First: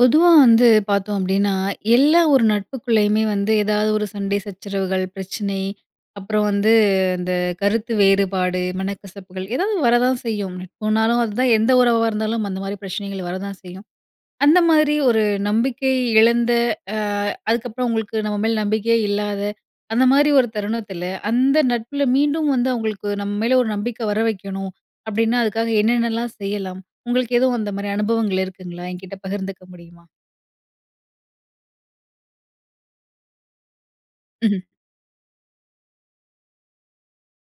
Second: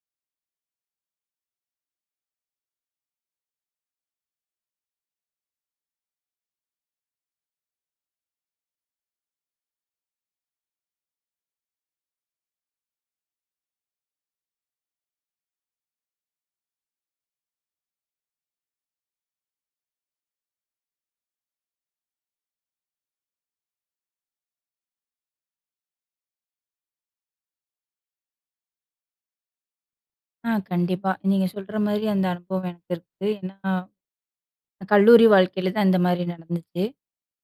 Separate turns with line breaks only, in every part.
பொதுவா வந்து பார்த்தோம் அப்படீன்னா, எல்லா ஒரு நட்புக்குள்ளயுமே வந்து ஏதாவது ஒரு சண்டை சச்சரவுகள், பிரச்சனை, அப்புறம் வந்து அந்த கருத்து வேறுபாடு, மனக்கசப்புகள் ஏதாவது வரதான் செய்யும். நட்புன்னாலும் அதான், எந்த உறவா இருந்தாலும் அந்த மாரி பிரச்சனைகள் வரதான் செய்யும். அந்த மாதிரி ஒரு நம்பிக்கை இழந்த, அ அதுக்கப்புறம் உங்களுக்கு நம்ப மேல நம்பிக்கையே இல்லாத அந்த மாரி ஒரு தருணத்துல, அந்த நட்புல மீண்டும் வந்து அவங்களுக்கு நம்ம மேல ஒரு நம்பிக்க வரவைக்கணும், அப்படீன்னா அதுக்காக என்னென்னல்லாம் செய்யலாம்? உங்களுக்கு எதுவும் அந்த மாரி அனுபவங்கள் இருக்குங்களா? எங்கிட்ட பகிர்ந்துக்க முடியுமா?
ஆ கண்டிப்பா. நீங்க சொல்ற மாரி அந்த அனுபவம் எனக்கு இருக்கு. ஏன்னா,
ம்ஹ்ம்.
கல்லூரி வாழ்க்கையில தான் இந்த மாரி நடந்துச்சு.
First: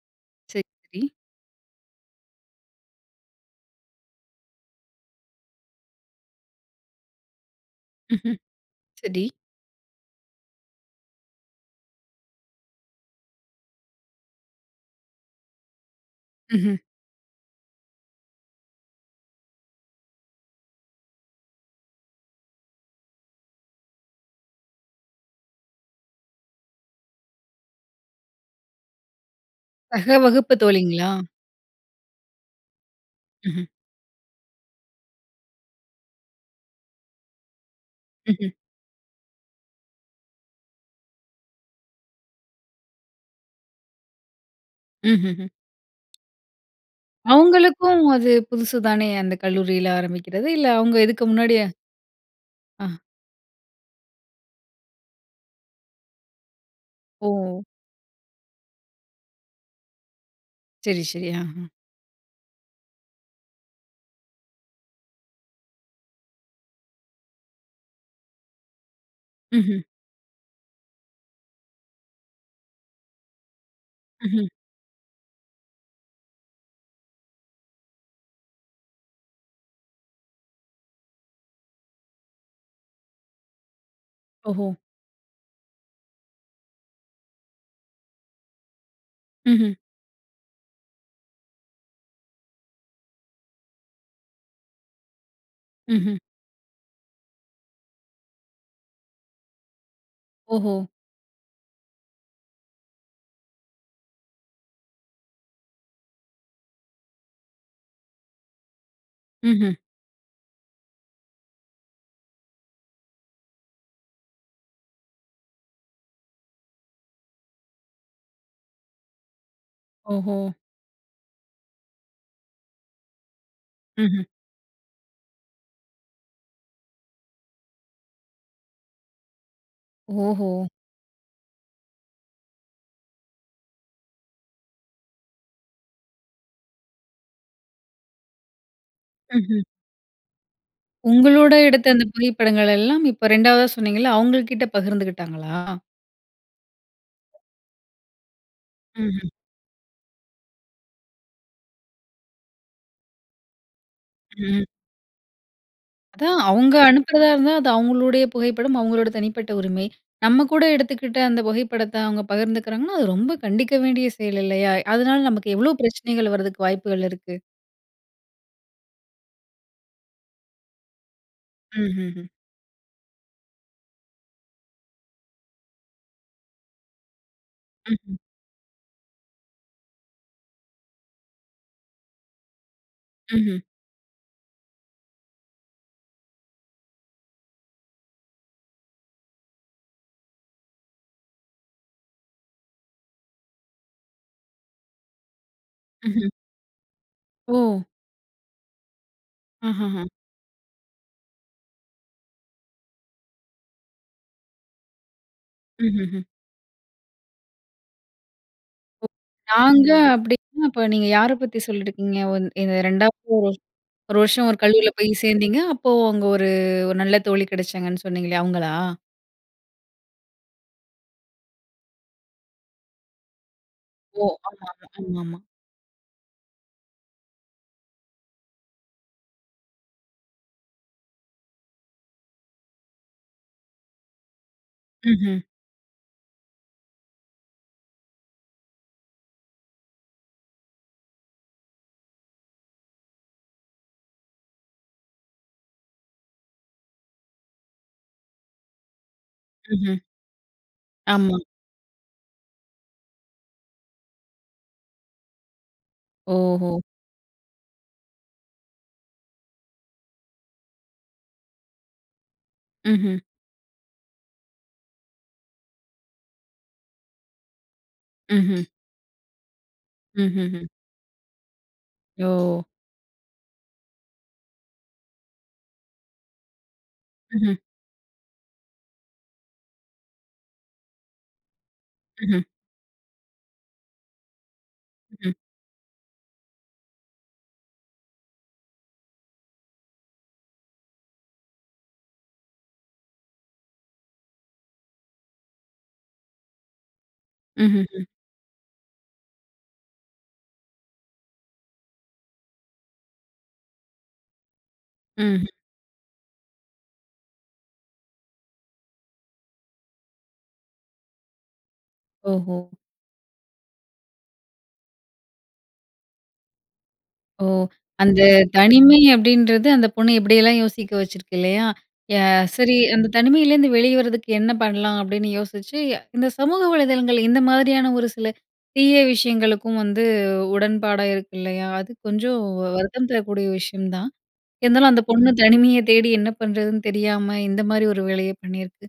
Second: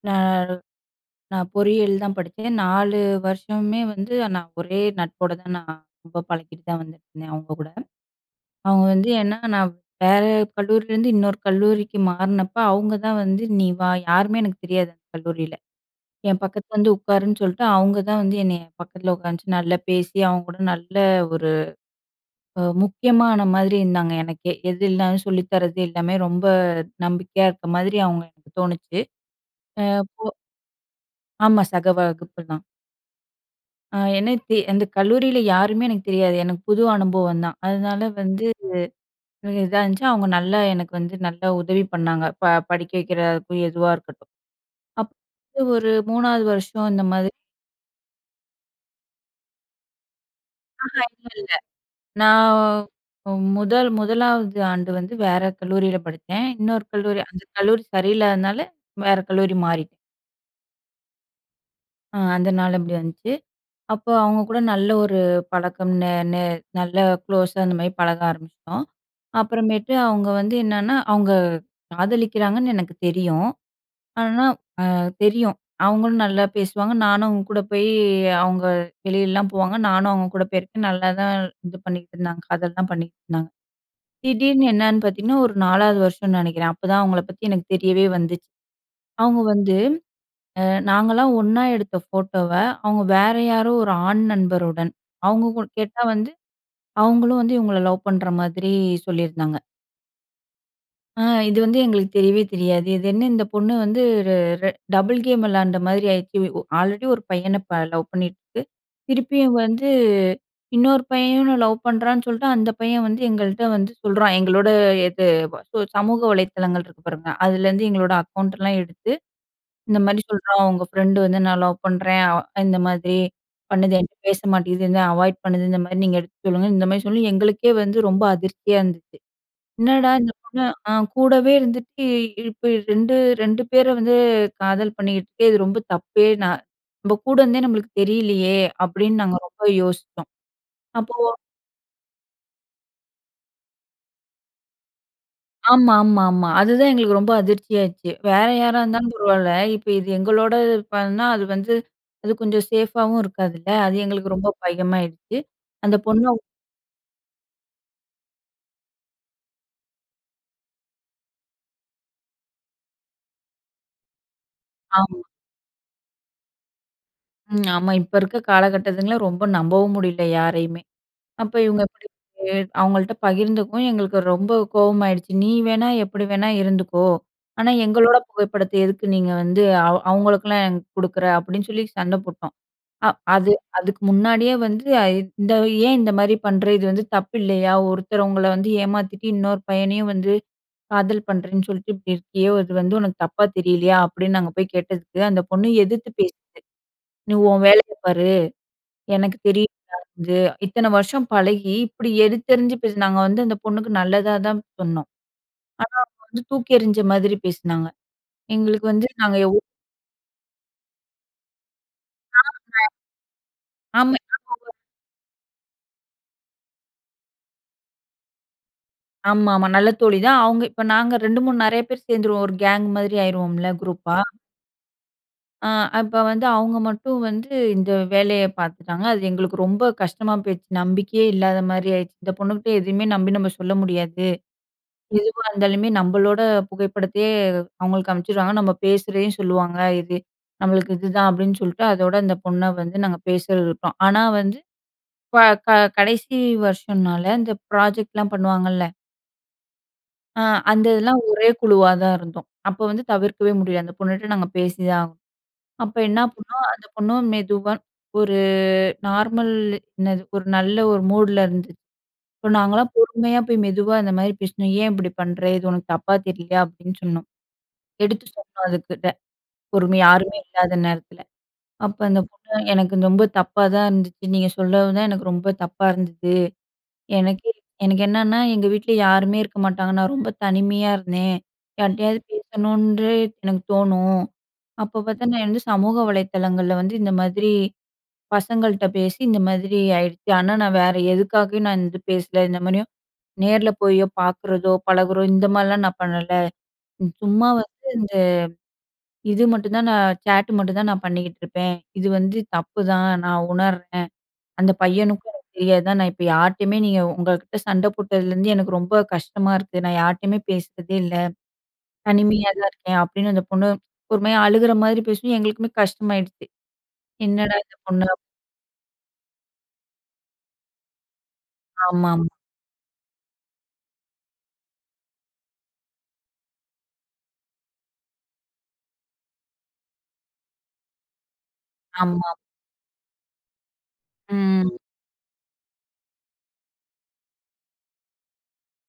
நா
சரி, சரி.
நா பொறியியல் தான் படிச்சேன். 4 வருஷமுமே வந்து நான் ஒரே நட்போட தான், நான் ரொம்ப பழகிட்டு தான் வந்துட்டுருந்தேன் அவங்க கூட.
ம்ஹ்ம்.
அவுங்க வந்து
சரி.
ஏன்னா, நான் வேற கல்லூரிலருந்து இன்னொரு கல்லூரிக்கு மாறுனப்ப அவங்க தான் வந்து, "நீ வா!" யாருமே எனக்கு தெரியாது அந்த கல்லூரியில. "என் பக்கத்துல
ம்ஹ்ம்.
வந்து உட்காருன்னு" சொல்ட்டு, அவுங்க தான் வந்து என்னைய பக்கத்துல உட்காந்து நல்லா பேசி, அவங்க கூட நல்ல ஒரு அ முக்கியமான மாரி இருந்தாங்க எனக்கே. எதுல்ன்னாலும் சொல்லித்தரது, எல்லாமே ரொம்ப நம்பிக்கையா இருக்க மாதிரி அவங்கள எனக்குத் தோணுச்சு. அ
சக
போ
வகுப்பு தோழிங்களா?
ஆமா, சக வகுப்பு தான்.
ம்ஹ்ம்.
அ எனக்கு அந்த கல்லூரில யாருமே எனக்கு தெரியாது. எனக்கு புது அனுபவம் தான். அதனால வந்து
ம்ஹ்ம்.
இது இதா இருந்துச்சு. அவுங்க நல்லா எனக்கு வந்து நல்லா உதவி பண்ணாங்க, ப படிக்க வைக்கிறதாருக்கும், எதுவா இருக்கட்டும்.
ம்ஹ்ஹ்ம்.
அப்ப ஒரு 3ஆவது வருஷம் இந்த மாதிரி
அவங்களுக்கும் அது புதுசு தானே, அந்த கல்லூரில ஆரம்பிக்கிறது. இல்ல, அவங்க
ஆஹா!
இதுக்கு
இல்லல்ல.
முன்னாடியா
நான்
ஆ.
முதல் 1 ஆவது ஆண்டு வந்து வேற கல்லூரில படிச்சேன். இன்னொரு கல்லூரி, அந்த
ஓ!
கல்லூரி சரியில்லாததுனால வேற கல்லூரி மாறிட்டேன்.
சரி, ஷரி. அஹ.
அ அதனால அப்படி வந்துச்சு. அப்ப அவங்ககூட நல்ல ஒரு பழக்கம், ந ந நல்ல குளோஸா இந்த மாதிரி பழக ஆரம்பிச்சுட்டோம்.
ம்ஹ்ம்.
அப்புறமேட்டு அவுங்க வந்து என்னன்னா, அவுங்க காதலிக்கிறாங்கன்னு எனக்கு தெரியும். ஆனா
அஹ்ம்.
அ தெரியும். அவங்களும் நல்லா பேசுவாங்க, நானும் அவுங்க கூட போய் அவங்க வெளியல்லாம் போவாங்க, நானும் அவங்க கூட போயிருக்கேன், நல்லாதான் இது பண்ணீகிட்டுருந்தாங்க காதல்லாம் பண்ணிகிட்ருந்தாங்க.
ஓஹோ!
திடீர்ன்னு என்னன்னு பாத்தீங்கன்னா, ஒரு 4ஆவது வருஷம்ன்னு நெனைக்கிறேன், அப்பதான் அவங்கள பத்தி எனக்கு தெரியவே வந்துச்சு. அவுங்க
ம்ஹம்.
வந்து அ நாங்கல்லாம் ஒண்ணா எடுத்த ஃபோட்டோவ, அவங்க வேற யாரோ ஒரு ஆண் நண்பருடன் அவங்க கு கேட்டா
ம்ஹம்.
வந்து, அவங்களும் வந்து இவங்கள லவ் பண்ற மாதிரி சொல்லியிருந்தாங்க.
ஓஹோ!
ஆ இது வந்து எங்களுக்கு தெரியவே தெரியாது. இது என்ன இந்தப் பொண்ணு வந்து, ர ர டபுள் கேம் விளையாண்ட மாரி ஆயிருச்சு. ஒ ஆல்ரெடி ஒரு பையன ப லவ் பண்ணிட்டுருக்கு. திருப்பியும்
ம்ஹ்ம்.
வந்து இன்னொரு பையனும் லவ் பண்றான்னு சொல்ட்டு, அந்த பையன் வந்து எங்கள்ட்ட வந்து சொல்றான். எங்களோட இது சோ சமூக வலைதளங்கள் இருக்கு பாருங்க, அதுலருந்து எங்களோட அக்கவுண்ட்டல்லாம் எடுத்து, இந்த மாரி
ஓஹோ!
சொல்றான், "உங்க ஃபிரண்டு வந்து நான் லவ் பண்றேன். அவ் இந்த மாதிரி பண்ணுது, என்கிட்ட
ம்ஹ்ம்
பேச மாட்டீங்குது, என்ன அவாய்ட் பண்ணுது, இந்த மாரி நீங்க எடுத்து சொல்லுங்க." இந்த மாரி சொல்லி, எங்களுக்கே வந்து ரொம்ப அதிர்ச்சியா இருந்துச்சு. "என்னடா இந்தப்
ஓஹோ!
பொண்ணு அ கூடவே இருந்துட்டு, இப்படி 2 2 பேர வந்து காதல் பண்ணீட்டுருக்கு, இது ரொம்ப தப்பே நா நம்ப கூட இருந்தே நம்பளுக்கு தெரியலையே." அப்படீன்னு நாங்க
ம்ஹ்ம்.
ரொம்ப யோசிச்சோம். அப்போ
உங்களோட எடுத்த அந்த புகைப்படங்களல்லாம் இப்போ 2ஆவதா சொன்னீங்கல்ல, அவங்கள் கிட்ட பகிர்ந்துகிட்டாங்களா?
ஆமா, ஆமா, ஆமா. அதுதான் எங்களுக்கு ரொம்ப அதிர்ச்சியாச்சு. வேற யாரா இருந்தாலும்
ம்ஹ்ம்.
பரவால்ல. இப்ப இது எங்களோட இது பண்ணா, அது வந்து அது கொஞ்சம் சேஃப்பாவும் இருக்காதுல்ல. அது எங்களுக்கு ரொம்ப
ம்.
பயமாயிருச்சு. அந்தப் பொண்ண
அதான். அவங்க அனுப்புறதா இருந்தா, அது அவங்களுடைய புகைப்படம், அவங்களோட தனிப்பட்ட உரிமை. நம்ம கூட எடுத்துக்கிட்ட அந்தப் புகைப்படத்த அவங்க பகிர்ந்துக்கிறாங்கன்னா, அது ரொம்ப கண்டிக்க வேண்டிய செயல் இல்லையா? அதனால
ஆமா.
நமக்கு எவ்வளவு பிரச்சனைகள் வரதுக்கு வாய்ப்புகள் இருக்கு.
ம். ஆமா, இப்ப இருக்க காலகட்டத்துங்கள ரொம்ப நம்பவும் முடியல யாரையுமே. அப்ப இவங்க இப்படி
ம்ஹ்ஹ்ம்.
போய் அவங்கள்ட்ட பகிர்ந்துக்கவும் எங்களுக்கு ரொம்ப கோவமாயிடுச்சு. "நீ வேணா எப்படி வேணா இருந்துக்கோ, ஆனா
ம்.
எங்களோட
ம்.
புகைப்படத்தை எதுக்கு நீங்க வந்து அவ அவங்களுக்கெல்லாம் ஏன் குடுக்குற?" அப்படீன்னு சொல்லி சண்ட போட்டோம். அ அது
ம்ஹ்ம்.
அதுக்கு முன்னாடியே வந்து, "இந்த ஏன் இந்த மாதிரி பண்ற? இது வந்து தப்பில்லையா? ஒருத்தரவங்கள வந்து ஏமாத்திட்டு இன்னொரு பையனையும் வந்து காதல் பண்றேன்னு சொல்ட்டு, இப்படி இருக்கியே. இது வந்து உனக்கு தப்பா தெரியலையா?" அப்படீன்னு நாங்க போய் கேட்டதுக்கு, அந்தப் பொண்ணு எதிர்த்து
ஹ்ம்.
பேசுது, "நீ உன்
ஓ!
வேலையை பாரு, எனக்கு தெரியும்
அஹஹ.
அது." இத்தன வருஷம் பழகி இப்படி எடுத்தெறிஞ்சு பேசுனா. நாங்க வந்து அந்தப் பொண்ணுக்கு நல்லதா தான் சொன்னோம். ஆனா
ம்ஹ்ஹ்ம்.
அவங்க வந்து தூக்கி எறிஞ்ச மாதிரி பேசுனாங்க. எங்களுக்கு
ஒ
வந்து, நாங்க எவ்வளோ
"நாங்க" அப்படீன்னா, அப்ப நீங்க யார பத்தி சொல்லிருக்கீங்க? ஓ! இந் இந்த
ஆமாங்க.
2ஆவது, 1 1
ஆமா.
வருஷம் 1
[unintelligible]
கல்லூரில போய் சேர்ந்தீங்க, அப்போ அங்க 1 1 நல்ல தோழி கெடச்சாங்கன்னு சொன்னீங்களே அவங்களா?
ஆமாமா, நல்ல தோழி தான். அவங்க இப்ப நாங்க 2 3 நெறைய பேர் சேர்ந்துருவோம் 1 கேங் மாதிரி ஆயிருவோம்ல குரூப்பா.
ஓ! ஆமாமா, ஆமாமா.
அ அப்ப வந்து, அவங்க மட்டும் வந்து இந்த வேலைய பார்த்துட்டாங்க. அது எங்களுக்கு ரொம்ப கஷ்டமா போயிருச்சு. நம்பிக்கையே இல்லாத மாரி ஆயிருச்சு. "இந்தப் பொண்ணுகிட்ட எதுவுமே நம்பி நம்ம சொல்ல முடியாது.
ம்ஹம்.
எதுவா இருந்தாலுமே, நம்பளோட புகைப்படத்தையே அவங்களுக்கு அனுப்ச்சுருவாங்க. நம்ப பேசுறதையும் சொல்லுவாங்க. இது நம்மளுக்கு இதுதான்." அப்படீன்னு சொல்ட்டு, அதோட இந்த பொண்ண வந்து நாங்க பேசறத விட்டோம். ஆனா வந்து ப க கடைசி வருஷம்ன்னால அந்த ப்ராஜெக்ட்லாம் பண்ணுவாங்கல்ல
ம்ஹம்.
அ அந்த இதெல்லாம்
ஆமா.
ஒரே குழுவா தான் இருந்தோம். அப்ப, வந்து தவிர்க்கவே முடில அந்த பொண்ணுட்ட நாங்க பேசிதான் ஆகணும். அப்ப என்ன பண்ணோம்,
ஓஹோ!
அந்த பொண்ணு மெதுவா ஒரு நார்மல் என்னது ஒரு நல்ல ஒரு மூடுல இருந்துச் இப்ப நாங்கலாம்
ம்ஹ்ம்.
பொறுமையா போய் மெதுவா இந்த மாரி பேசினோம். "ஏன் இப்படி பண்ணுற? இது உனக்கு தப்பா தெரியலையா?" அப்படின்னு சொன்னோம். எடுத்து சொன்னோம்
ம்ஹ்ம்.
அதுக்கிட்ட பொறுமையா யாருமே
ம்ஹ்ஹ்ம்.
இல்லாத நேரத்தில. அப்போ, அந்த பொண்ணு
ஓ!
"எனக்கு ரொம்ப தப்பா தான் இருந்துச்சு. நீங்க சொல்லவும் தான் எனக்கு ரொம்ப தப்பா இருந்தது. எனக்கே
ம்ஹ்ம்.
எனக்கு என்னன்னா எங்க வீட்ல யாருமே இருக்க மாட்டாங்க. நான் ரொம்ப தனிமையா இருந்தேன் யார்ட்டயாது
ம்ஹ்ம்.
பேசணுன்டு எனக்கு தோணும். அப்போ பார்த்தா
ம்.
நான் வந்து சமூக வலைதளங்கள்ல வந்து இந்த மாதிரி பசங்கள்ட்ட பேசி இந்த மாதிரி ஆயிடுச்சு. ஆனா, நான் வேற எதுக்காகயும் நான் இந்த பேசல இந்த மாதிரியும் நேரல போயோ, பார்க்குறதோ, பழகுறோ இந்த மாரிலாம் நான் பண்ணல. சும்மா வந்து
ம்ஹ்ஹ்ம்.
இந்த இது மட்டும் தான் நான் ச்சாட் மட்டும் தான் நான் பண்ணிக்கிட்டுருப்பேன். இது வந்து தப்புதான் நான் உணர்றேன். அந்த பையனுக்கும்
ம்ஹ்ம்.
தெரியாதுதான் நான் இப்ப யார்ட்டயுமே நீங்க உங்ககிட்ட சண்ட போட்டதுலருந்து எனக்கு ரொம்ப கஷ்டமா இருக்கு. நான் யார்ட்டயுமே பேசுறதே இல்ல. தனிமையா
ஓஹோ!
தான் இருக்கேன்" அப்படின்னு அந்த பொண்ணு ஒருமாரி அழுகுற மாரி பேசுவும். எங்களுக்குமே கஷ்டமாயிடுச்சு.
ஓ!
என்னடா இந்த பொண்ணு அப்
அந்த தனிமை அப்படின்றது, அந்த பொண்ணு எப்படியெல்லாம் யோசிக்க வச்சிருக்கு இல்லையா? ய
ஆமாம்.
சரி, அந்த தனிமையிலேருந்து வெளிய வர்றதுக்கு என்ன பண்ணலாம்? அப்படின்னு யோசிச்சு இந்த சமூக வலைதளங்கள், இந்த மாதிரியான ஒரு சில தீய விஷயங்களுக்கும் வந்து உடன்பாடா இருக்கு இல்லையா? அது
ஆமா.
கொஞ்சம் வருத்தம் தரக்கூடிய விஷயம் தான்.
ம்.
இருந்தாலும் அந்த பொண்ணு தனிமைய தேடி என்ன பண்ணுறதுன்னு தெரியாம. இந்த மாரி ஒரு வேலைய பண்ணியிருக்கு.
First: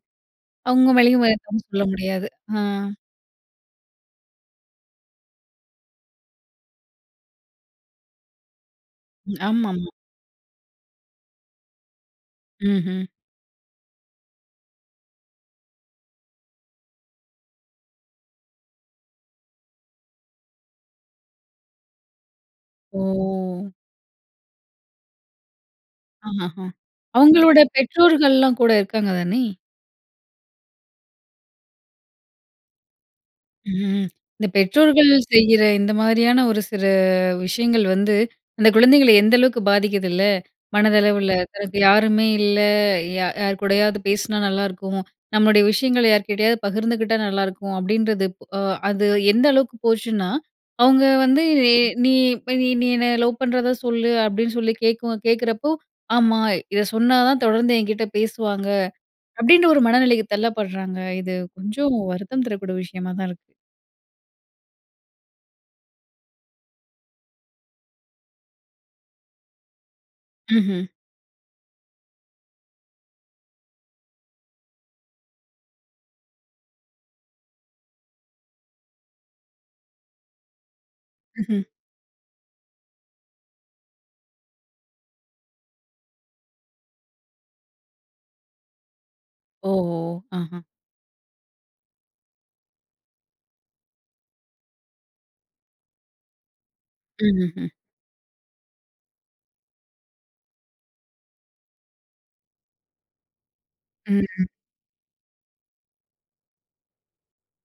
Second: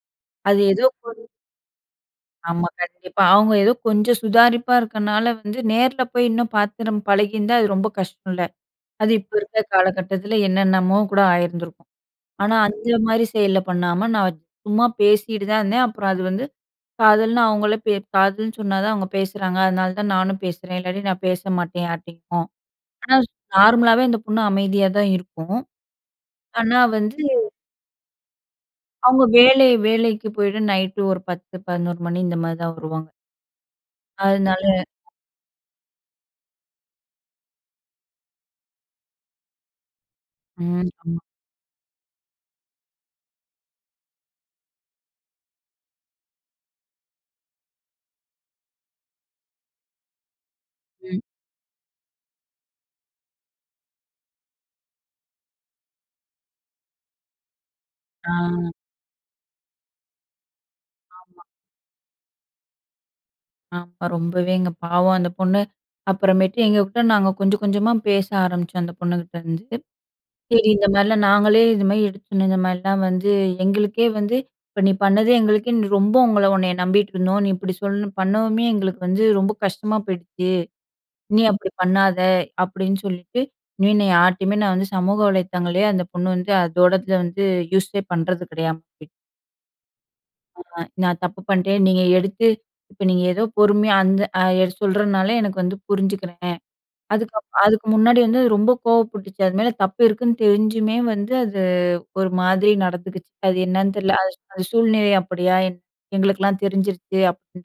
அது ஏதோ
அவுங்க
ஒரு
மேலயும் சொல்ல முடியாது ஆ.
ஆமா கண்டிப்பா. அவங்க ஏதோ கொஞ்சம் சுதாரிப்பா இருக்கனால, வந்து நேர்ல போய் இன்னும் பாத்து நம் பழகியிருந்தா. அது ரொம்ப கஷ்ட்டோல்ல, அது இப்போ இருக்க
ஆமாமா.
காலகட்டத்தில என்னென்னமோ கூட ஆயிருந்திருக்கும். ஆனா அந்த
ம்ஹ்ம்.
மாரி செயல்ல பண்ணாம, நான் சும்மா பேசிட்டு தான் இருந்தேன். அப்புறம் அது வந்து காதல்னு அவங்களே "காதல்ன்னு" சொன்னா தான் அவங்க பேசுறாங்க. அதனால தான் நானும் பேசுறேன். இல்லாட்டி நான் பேச மாட்டேன் யார்ட்டயும். ஆனா
ஓ!
நார்மலாவே அந்த பொண்ணு அமைதியா தான் இருக்கும்.
ஆஹாஹ.
ஆனா வந்து
அவுங்களோட பெற்றோர்கள்லாம் கூட இருக்காங்க
அவங்க
தானே?
வேலை வேலைக்கு போயிட்டு நைட்‌டு ஒரு 10:00 11:00 மணி இந்த மாதிரி தான் வருவாங்க.
ம். இந்த
அதுனால,
பெற்றோர்கள் செய்ற இந்த மாதிரியான ஒரு சில விஷயங்கள் வந்து, அந்த குழந்தைகள எந்த அளவுக்கு பாதிக்கிதுல
ம். ஆமா.
மனதளவுல. தனக்கு யாருமே இல்ல ய யார் கூடயாவது பேசுனா நல்லா இருக்கும், நம்முடைய விஷயங்கள யார்கிட்டயாவது பகிர்ந்துகிட்டா நல்லா இருக்கும் அப்டின்றது. அ அது எந்த அளவுக்கு போச்சுன்னா, அவங்க
ம்.
வந்து நீ நீ நீ என்னை லவ் பண்றத சொல்லு அப்டின்னு சொல்லி கேட்க கேட்குறப்போ, ஆமா. இத சொன்னா தான் தொடர்ந்து என்கிட்ட
ஆ.
பேசுவாங்க, அப்டின்ற ஒரு மனநிலைக்கு தள்ளப்படுறாங்க. இது
ஆமா.
கொஞ்சம் வருத்தம் தரக்கூடிய விஷயமா தான் இருக்கு.
ஆமா ரொம்பவேங்க, பாவம் அந்த பொண்ணு அப்புறமேட்டு, எங்ககூட நாங்க கொஞ்சம், கொஞ்சமா பேச ஆரம்பிச்சோம் அந்த பொண்ணுகிட்டேருந்து. சரி, இந்த
ம்ஹ்ம்.
மாரிலாம் நாங்களே, இது மாரி எடுத்து சொன்னோம். இந்த மாரிலாம் வந்து எங்களுக்கே, வந்து இப்ப நீ பண்ணது எங்களுக்கே ரொம்ப உங்கள உன்னை நம்பிட்டு இருந்தோம். நீ இப்டி சொல்ல பண்ணவுமே, எங்களுக்கு வந்து ரொம்ப கஷ்டமா போயிடுச்சு. இனி
ம்ஹ்ம்.
அப்டி பண்ணாத அப்டின்னு சொல்லிட்டு, இனி நான் யார்ட்டேயுமே நான் வந்து சமூக வலைத்தங்களையே அந்த பொண்ணு வந்து அதோடத வந்து யூஸே பண்றது கெடையாம போயிச்சு.
ஓஹோ! ஆஹ.
ஆமா. நான் தப்பு பண்ட்டேன் நீங்க எடுத்து இப்ப நீங்க ஏதோ பொறுமையா அந்த சொல்றனால, எனக்கு வந்து புரிஞ்சிக்குறேன். அதுக்கு அப்பறம்
ம்ஹ்ஹ்ம்.
அதுக்கு முன்னாடி வந்து ரொம்ப கோவப்பட்டுச்சு. அது மேல தப்பு இருக்குன்னு தெரிஞ்சுமே வந்து அது ஒரு மாதிரி நடந்துக்குச்சு. அது என்ன தெரியல.
ம்,
அது
ம்.
அந்த சூழ்நிலை அப்டியா எ எங்களுக்கெல்லாம் தெரிஞ்சிருச்சு அப்டின்னு,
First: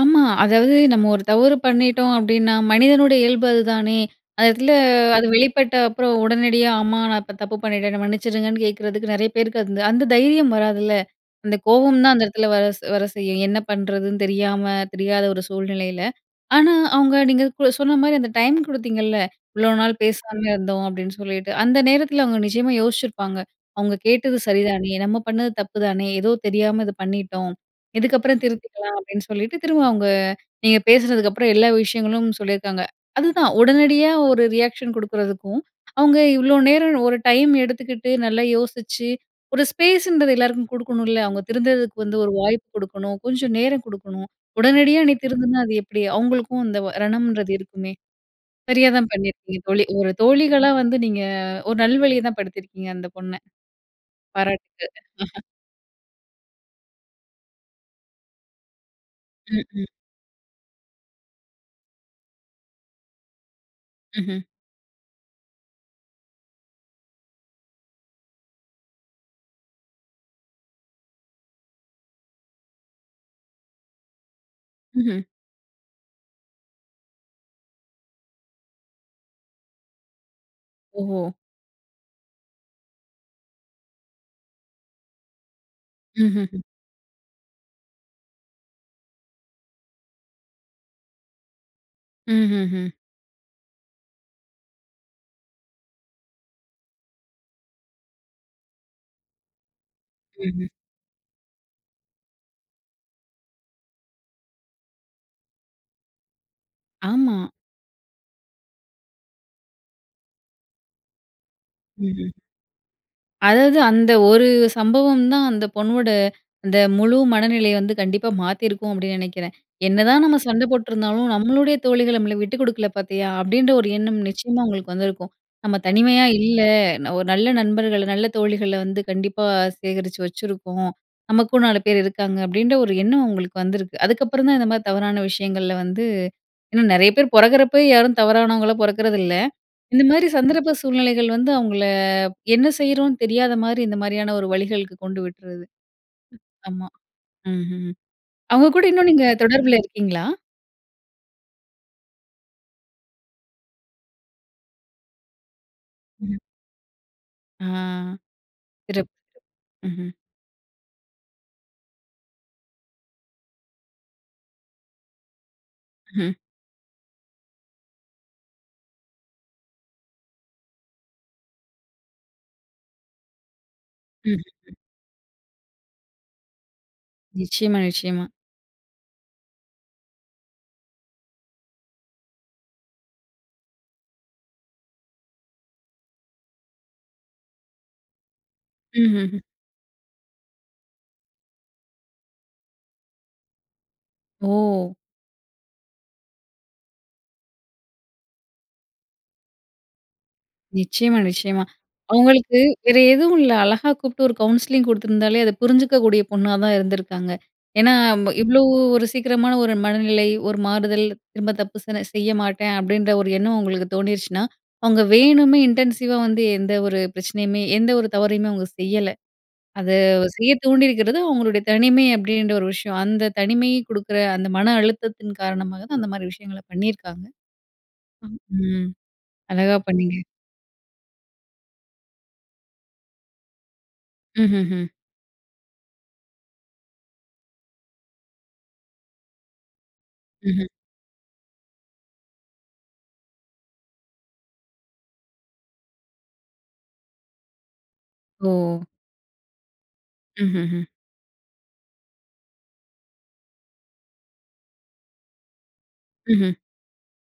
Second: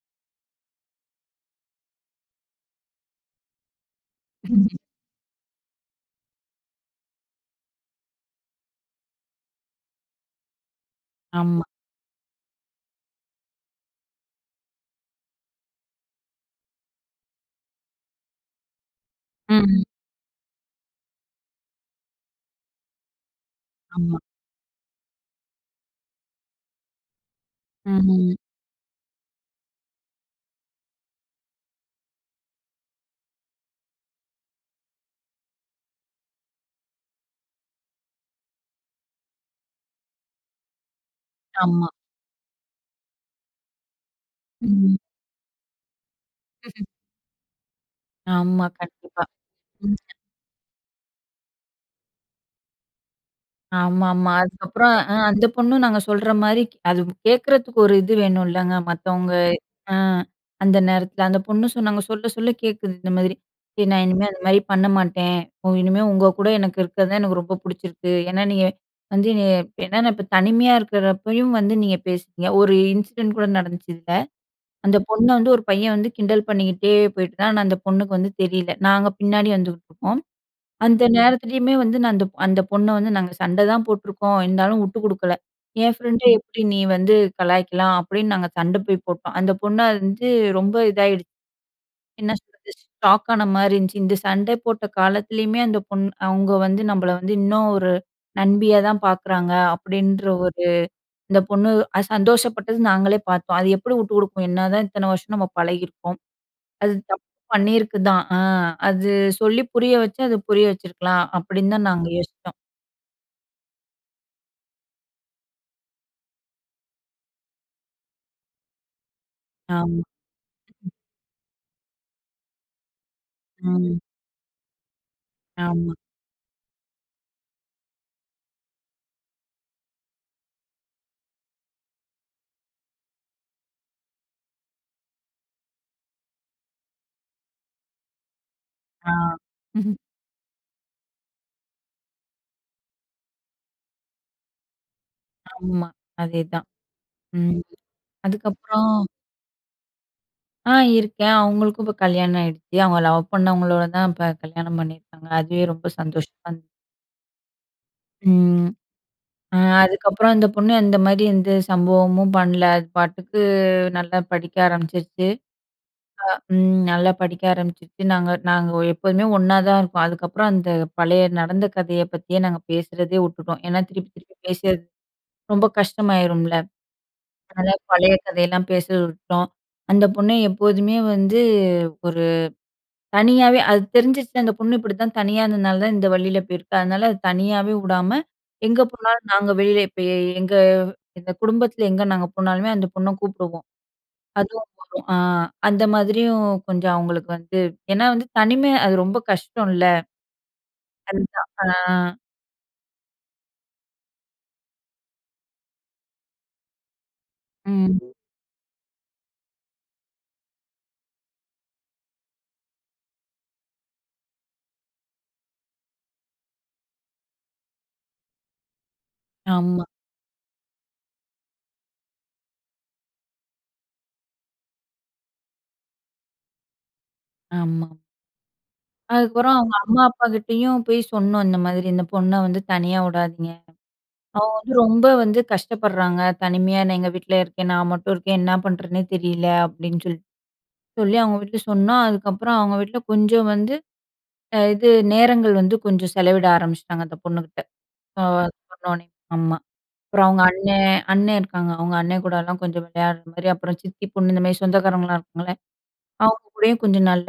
ஆமா. அதாவது நம்ம ஒரு தவறு பண்ணிட்டோம் அப்பிடின்னா, மனிதனுடைய இயல்பு அதுதானே! அந்த இடத்தில
ம்ஹ்ம்.
அது வெளிப்பட்ட அப்புறம், உடனடியா "ஆமா நான் இப்ப தப்பு பண்ணிட்டேன் என்ன மன்னிச்சிருங்க"ன்னு கேட்கிறதுக்கு நிறைய பேருக்கு அது அந்த தைரியம் வராதுல்ல. அந்த
ஆமா.
கோவம் தான் அந்த இடத்தில வர வர செய்யும். என்ன பண்ணுறதுன்னு தெரியாம, தெரியாத ஒரு சூழ்நிலையில. ஆனா, அவுங்க நீங்க சொன்ன மாரி அந்த டைம் குடுத்தீங்கல்ல.
ம்,
"இவளோ
ம்.
நாள் பேசாம இருந்தோம்" அப்பிடின்னு சொல்லிட்டு, அந்த நேரத்தில அவுங்க நிச்சயமா யோசிச்சிருப்பாங்க. "அவங்க
ஆமா.
கேட்டது சரிதானே! நம்ம பண்ணது தப்பு தானே! ஏதோ தெரியாம இது பண்ணிட்டோம்.
ம், ம்.
இதுக்கப்புறம் திருத்திக்கலாம்" அப்பிடின்னு சொல்லிட்டு, திரும்ப அவுங்க நீங்க பேசினதுக்கப்புறம் எல்லா விஷயங்களும் சொல்லியிருக்காங்க. அதுதான் உடனடியா ஒரு ரியாக்ஷன் குடுக்குறதுக்கும், அவுங்க இவ்ளோ நேரம் ஒரு டைம் எடுத்துக்கிட்டு, நல்லா யோசிச்சு, ஒரு ஸ்பேஸ்ன்றது எல்லாருக்கும் குடுக்கணுன்ல. அவுங்க
ஆமா.
திருந்துறதுக்கு வந்து ஒரு வாய்ப்பு குடுக்கணும். கொஞ்ச நேரம் குடுக்கணும்.
ம்.
உடனடியா "நீ திருந்துனா, அது எப்பிடி?" அவுங்களுக்கும் இந்த ரணம்ன்றது இருக்குமே!
ஆமா.
சரியா தான்
கண்டிப்பா.
பண்ணியிருக்கீங்க. தோழி,
ம்.
ஒரு தோழிகளா வந்து நீங்க ஒரு நல்வழிய தான் படுத்தியிருக்கீங்க அந்த பொண்ண.
ஆமா, ஆமா. அதுக்கப்புறம்
பாராட்டுக்கள்.
அ அந்த பொண்ணும் நாங்க சொல்றமாரி அது கேட்குறதுக்கு ஒரு இது வேணும்லங்க. மத்தவங்க
ம், ம்.
அ அந்த நேரத்தில அந்த பொண்ணு சொன்னாங்க, சொல்ல, சொல்ல கேட்குது இந்த மாரி "சரி நான் இனிமே
ம்ஹ்ம்.
அந்தமாரி பண்ண மாட்டேன். ஒ இனிமே உங்க கூட எனக்கு இருக்கிறதே எனக்கு ரொம்ப பிடிச்சிருக்கு. ஏன்னா, நீங்க வந்து என்னைய ஏனா நான் இப்ப தனிமையா இருக்கிறப்பயும் வந்து நீங்க பேசுவீங்க" ஒரு இன்சிடென்ட் கூட நடந்துச்சு இதில. அந்த
ம்ஹ்ம்.
பொண்ண வந்து ஒரு பையன் வந்து கிண்டல் பண்ணிக்கிட்டே போயிட்டு இருந்தான். ஆனா அந்த பொண்ணுக்கு வந்து தெரியல. நாங்க பின்னாடி வந்துகிட்டுருக்கோம். அந்த
ஓஹோ!
நேரத்திலேயுமே வந்து நான் அந்த, அந்த பொண்ண வந்து நாங்க சண்டதான் போட்டுருக்கோம். இருந்தாலும் வுட்டு குடுக்கல. "என் ஃப்ரெண்ட்ட எப்பிடி
ம்ஹ்ஹ்ம்.
நீ வந்து கலாய்க்கலாம்" அப்பிடின்னு நாங்க சண்ட போய் போட்டோம். அந்த பொண்ண அறிஞ்சு ரொம்ப இதாகிடுச்சு. என்ன சொல்றது,
ம்ஹ்ஹ்ம்.
ஷாக் ஆனமாரி இருந்துச்சு. இந்த சண்டை போட்ட காலத்திலயுமே அந்த பொண்ணு அவுங்க வந்து நம்மள வந்து இன்னும் ஒரு நண்பியா தான் பார்க்குறாங்க. அப்பிடின்ற ஒரு
ம்ஹ்ம்.
இந்த பொண்ணு அத சந்தோஷப்பட்டது. நாங்களே பார்த்தோம். "அது எப்பிடி வுட்டு குடுக்கும்! என்னதான் இத்தனை வருஷம் நம்ம பழகியிருக்கோம். அது தப்பு
ஆமா.
பண்ணியிருக்கு தான். ஆ அது சொல்லி புரிய வச்சா, அது புரிய வச்சிருக்கலாம்"அப்பிடின்னு தான் நாங்க
ம்ஹ்ம்.
யோசிச்சோம்.
அதாவது அந்த ஒரு சம்பவம் தான் அந்த பொண்ணோட, அந்த முழு மனநிலைய வந்து கண்டிப்பா மாத்தியிருக்கும் அப்பிடின்னு நினைக்கிறேன்.
ஆமா.
"என்னதான் நம்ம சண்ட போட்ருந்தாலும் நம்மளுடைய தோழிகள் நம்மள விட்டு குடுக்கல பார்த்தியா!"அப்டின்ற ஒரு
ம்.
எண்ணம் நிச்சயமா உங்களுக்கு வந்திருக்கும். "நம்ம
ஆமா.
தனிமையா இல்ல. அ ஒரு நல்ல நண்பர்கள, நல்ல தோழிகள வந்து கண்டிப்பா சேகரிச்சு வச்சுருக்கோம். நமக்கும் 4 பேர் இருக்காங்க" அப்பிடின்ற ஒரு எண்ணம் அவுங்களுக்கு வந்திருக்கு. அதுக்கப்புறம் தான் இந்தமாரி தவறான விஷயங்கள்ல வந்து, இன்னும் நிறைய பேரு பொறக்கிறப்ப யாரும் தவறானவங்களா
ஆ.
பொறக்கிறது இல்ல. இந்த மாதிரி சந்தர்ப்ப சூழ்நிலைகள் வந்து அவுங்கள என்ன செய்கிறோன்னு தெரியாத மாதிரி, இந்த மாரியான ஒரு வழிகளுக்கு கொண்டு விட்றது.
ஆமா. அதே தான்.
ஆமா
ம்.
ம்ஹ்ம், அவுங்க கூட
அதுக்கப்புறம்
இன்னும் நீங்க தொடர்பில இருக்கீங்களா?
ஆ இருக்கேன். அவுங்களுக்கும் இப்ப கல்யாணம் ஆயிடுச்சு. அவுங்க லவ் பண்ணவங்களோட தான் இப்ப கல்யாணம் பண்ணியிருக்காங்க. அதுவே ரொம்ப
ம்.
சந்தோஷமா இன்
ம்.
ம்.
சிறப்பு! ம்ஹ்ம்.
அதுக்கப்புறம் அந்த பொண்ணு அந்த மாதிரி எந்த சம்பவமும் பண்ணல. அது பாட்டுக்கு நல்லா படிக்க ஆரம்பிச்சுருச்சு. அ
ம்.
ம் நல்லா படிக்க ஆரம்பிச்சுடுச்சு. நாங்க நாங்க எப்போதுமே ஒண்ணாத இருப்போம் அதுக்கப்புறம் அந்த பழைய நடந்த கதைய பத்தி நாங்க பேசுகிறதே வுட்டுட்டோம். ஏன்னா, திருப்பி திருப்பி
ம்,
பேசி
ம்.
அது ரொம்ப கஷ்டமாயிரும்ல. அதனால
நிச்சயமா,
பழைய
நிச்சயமா.
கதையெல்லா பேசர விட்டோம். அந்த பொண்ணு எப்போதுமே வந்து ஒரு தனியாவே அது தெரிஞ்சுச்சு அந்த பொண்ணு இப்படிதான் தனியா இந்ததுனால தான் இந்த வலியில போயிருக்கு. அதனால, தனியாவே உடாம எங்க போனாலும்
ம்ஹ்ம்.
நாங்க வெளியில போய் எங்க இந்த குடும்பத்தில எங்க நாங்க போனாலுமே அந்த பொண்ண கூப்பிடுவோம். அதுவும்
ஓ.
வரும், அ அந்த மாதிரியும் கொஞ்சம் அவங்களுக்கு வந்து ஏன்னா வந்து தனிமை அது ரொம்ப கஷ்டம் இல்ல.
நிச்சயமா,
அதுதா,
நிச்சயமா.
அ அ.
அவங்களுக்கு, வேறு எதுவு இல்ல. அழகா கூப்புட்டு ஒரு கவுன்சிலிங் குடுத்துருந்தாலே அத புரிஞ்சுக்க கூடிய பொண்ணா தான் இருந்துருக்காங்க. ஏன்னா,
ம்.
ம் இவ்வளோ ஒரு சீக்கிரமான ஒரு மனநிலை, ஒரு மாறுதல், திரும்ப தப்பு சென செய்ய மாட்டேன் அப்டீன்ற ஒரு எண்ணம் உங்களுக்கு தோணிருச்சினா, அவங்க வேணுமே இன்டென்சிவா வந்து எந்த ஒரு பிரச்சனையுமே எந்த ஒரு தவறையுமே அவங்க செய்யல.
ஆமா.
அத செய்யத் தூண்டியிருக்கிறது அவங்களுடைய தனிமை அப்படின்ற ஒரு விஷயம். அந்த தனிமை கொடுக்குற, அந்த மன அழுத்தத்தின் காரணமாக தான் அந்த மாதிரி விஷயங்கள பண்ணியிருக்காங்க.
ஆமா.
ம்.
அதுக்கப்புறம் அவங்க
அழகா
அம்மா,
பண்ணீங்க.
அப்பா கிட்டேயும் போய் சொன்னோம் "இந்த மாதிரி இந்த பொண்ண வந்து தனியா உடாதீங்க. அவ வந்து
ம்ஹ்ஹ்ம்.
ரொம்ப வந்து கஷ்டப்படுறாங்க, தனிமையா என்ன எங்க வீட்டுலியே இருக்கேன், நான் மட்டும் இருக்கேன், என்ன பண்ணுறதுன்னே தெரியல" அப்டீன்னு சொல்லிட்டு
ம்ஹ்ம்.
சொல்லி அவங்க வீட்டில சொன்னோ. அதுக்கப்புறம் அவங்க வீட்டில கொஞ்சம் வந்து அ இது நேரங்கள் வந்து கொஞ்சம் செலவிட ஆரம்பிச்சுட்டாங்க அந்த பொண்ணுகிட்ட. ஆ
ஓ.
சொன்னோனே. ஆமா, அப்புறம் அவங்க அண்ணே
ம்ஹ்ஹ்ம்.
அண்ணன் இருக்காங்க. அவங்க அண்ணன் கூடலாம் கொஞ்சம் விளையாடுற மாதிரி அப்புறம், சித்தி பொண்ணு இந்தமாதிரி சொந்தக்காரங்கலா இருக்காங்களே அவங்க
ம்ஹ்ம்.
கூடயும் கொஞ்சம் நல்ல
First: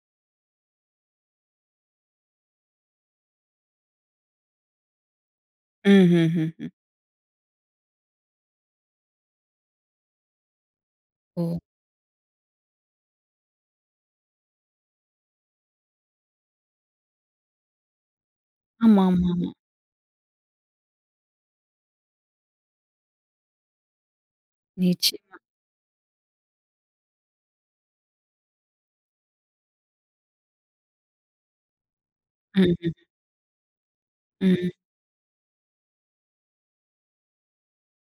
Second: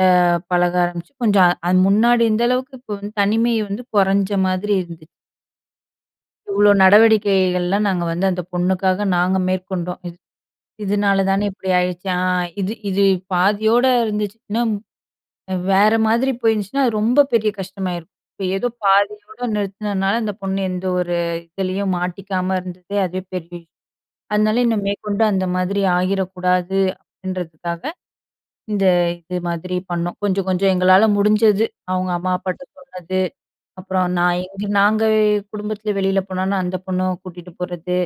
பழக ஆரம்பிச்சு, கொஞ்சம் அது முன்னாடி இருந்த அளவுக்கு இப்போ வந்து தனிமை வந்து குறஞ்ச மாதிரி இருந்துச்சு.
ம்ஹ்ஹுஹ்ம்.
இவ்வளோ, நடவடிக்கைகள்ல நாங்க வந்து அந்த பொண்ணுக்காக நாங்க மேற்கொண்டோம். இது இதுனால தானே
ஓ.
இப்படி ஆயிருச்சு. ஆ இது இது பாதியோடு இருந்துச்சு, இன்னும் வேற மாதிரி போயிருஞ்சுன்னா, அது ரொம்ப பெரிய கஷ்டமாயிருக்கும். இப்போ, ஏதோ
ஆமா,
பாதியோட
ஆமாமா.
நிறுத்தினதுனால இந்த பொண்ணு எந்த ஒரு இதுலேயும் மாட்டிக்காம இருந்தது, அதுவே பெரிய அதுனாலயே, "இன்னும் மேற்கொண்டு
நிச்சயமா.
அந்த மாதிரி ஆகிறக்கூடாது." அப்படீன்றதுக்காக, இந்த இது மாதிரி பண்ணோம். கொஞ்சம், கொஞ்சம் எங்களால முடிஞ்சது, அவங்க அம்மா அப்பாட்ட
ம்ஹ்ஹ்ம்.
சொன்னது, அப்புறோம் நான் எங்க
ம்.
நாங்க குடும்பத்தில வெளில போனன்னா அந்த பொண்ணும் கூட்டிட்டு போறது.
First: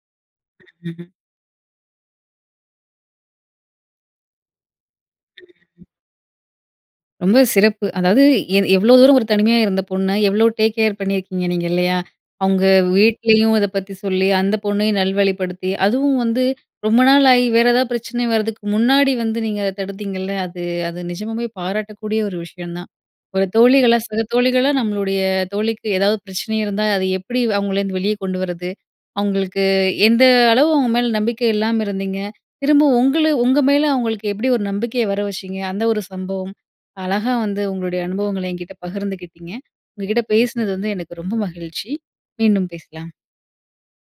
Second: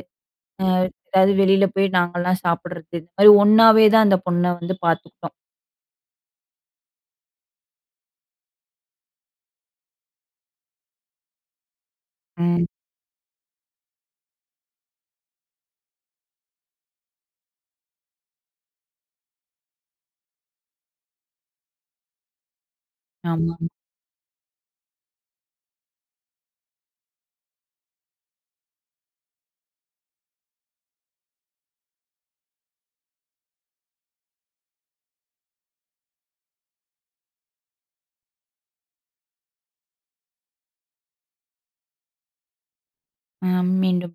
அ
ம்ஹம்.
எதாவது வெளில போய் நாங்கல்லாம் சாப்புடறது. இந்த மாரி ஒண்ணாவே தான் அந்த பொண்ண வந்து பாத்துக்கிட்டோம்.
ம்ஹ்ஹ்ம். ரொம்பவே சிறப்பு. அதாவது எ எவ்ளோ தூரம் ஒரு தனிமையா இருந்த பொண்ண, எவ்வளோ டேக் கேர் பண்ணியிருக்கீங்க நீங்க, இல்லையா? அவங்க
ம்.
வீட்லயும் இத பத்தி சொல்லி, அந்த பொண்ணையும் நல்வழிப்படுத்தி, அதுவும் வந்து ரொம்ப நாள் ஆயி வேற ஏதாவது பிரச்சனை வரதுக்கு முன்னாடி வந்து நீங்க தடுத்தீங்கல்ல, அது அது நிஜமாவே பாராட்டக்கூடிய ஒரு விஷயம் தான். ஒரு
ஆமாம்.
தோழிகள சக தோழிகள, நம்மளுடைய தோழிக்கு எதாவது பிரச்சனை இருந்தா, அது எப்படி அவங்கள வந்து வெளிய கொண்டு வரது, அவங்களுக்கு எந்த அளவு அவங்க மேல நம்பிக்கை இல்லாம இருந்தீங்க, திரும்ப உங்களு உங்க மேல அவுங்களுக்கு எப்படி ஒரு நம்பிக்கையை வர வச்சீங்க, அந்த ஒரு சம்பவம், அழகா வந்து உங்களுடைய அனுபவங்கள என்கிட்ட பகிர்ந்துக்கிட்டீங்க. உங்க கிட்ட பேசுனது வந்து எனக்கு ரொம்ப மகிழ்ச்சி! மீண்டும் பேசலாம்.
அ மீண்டும்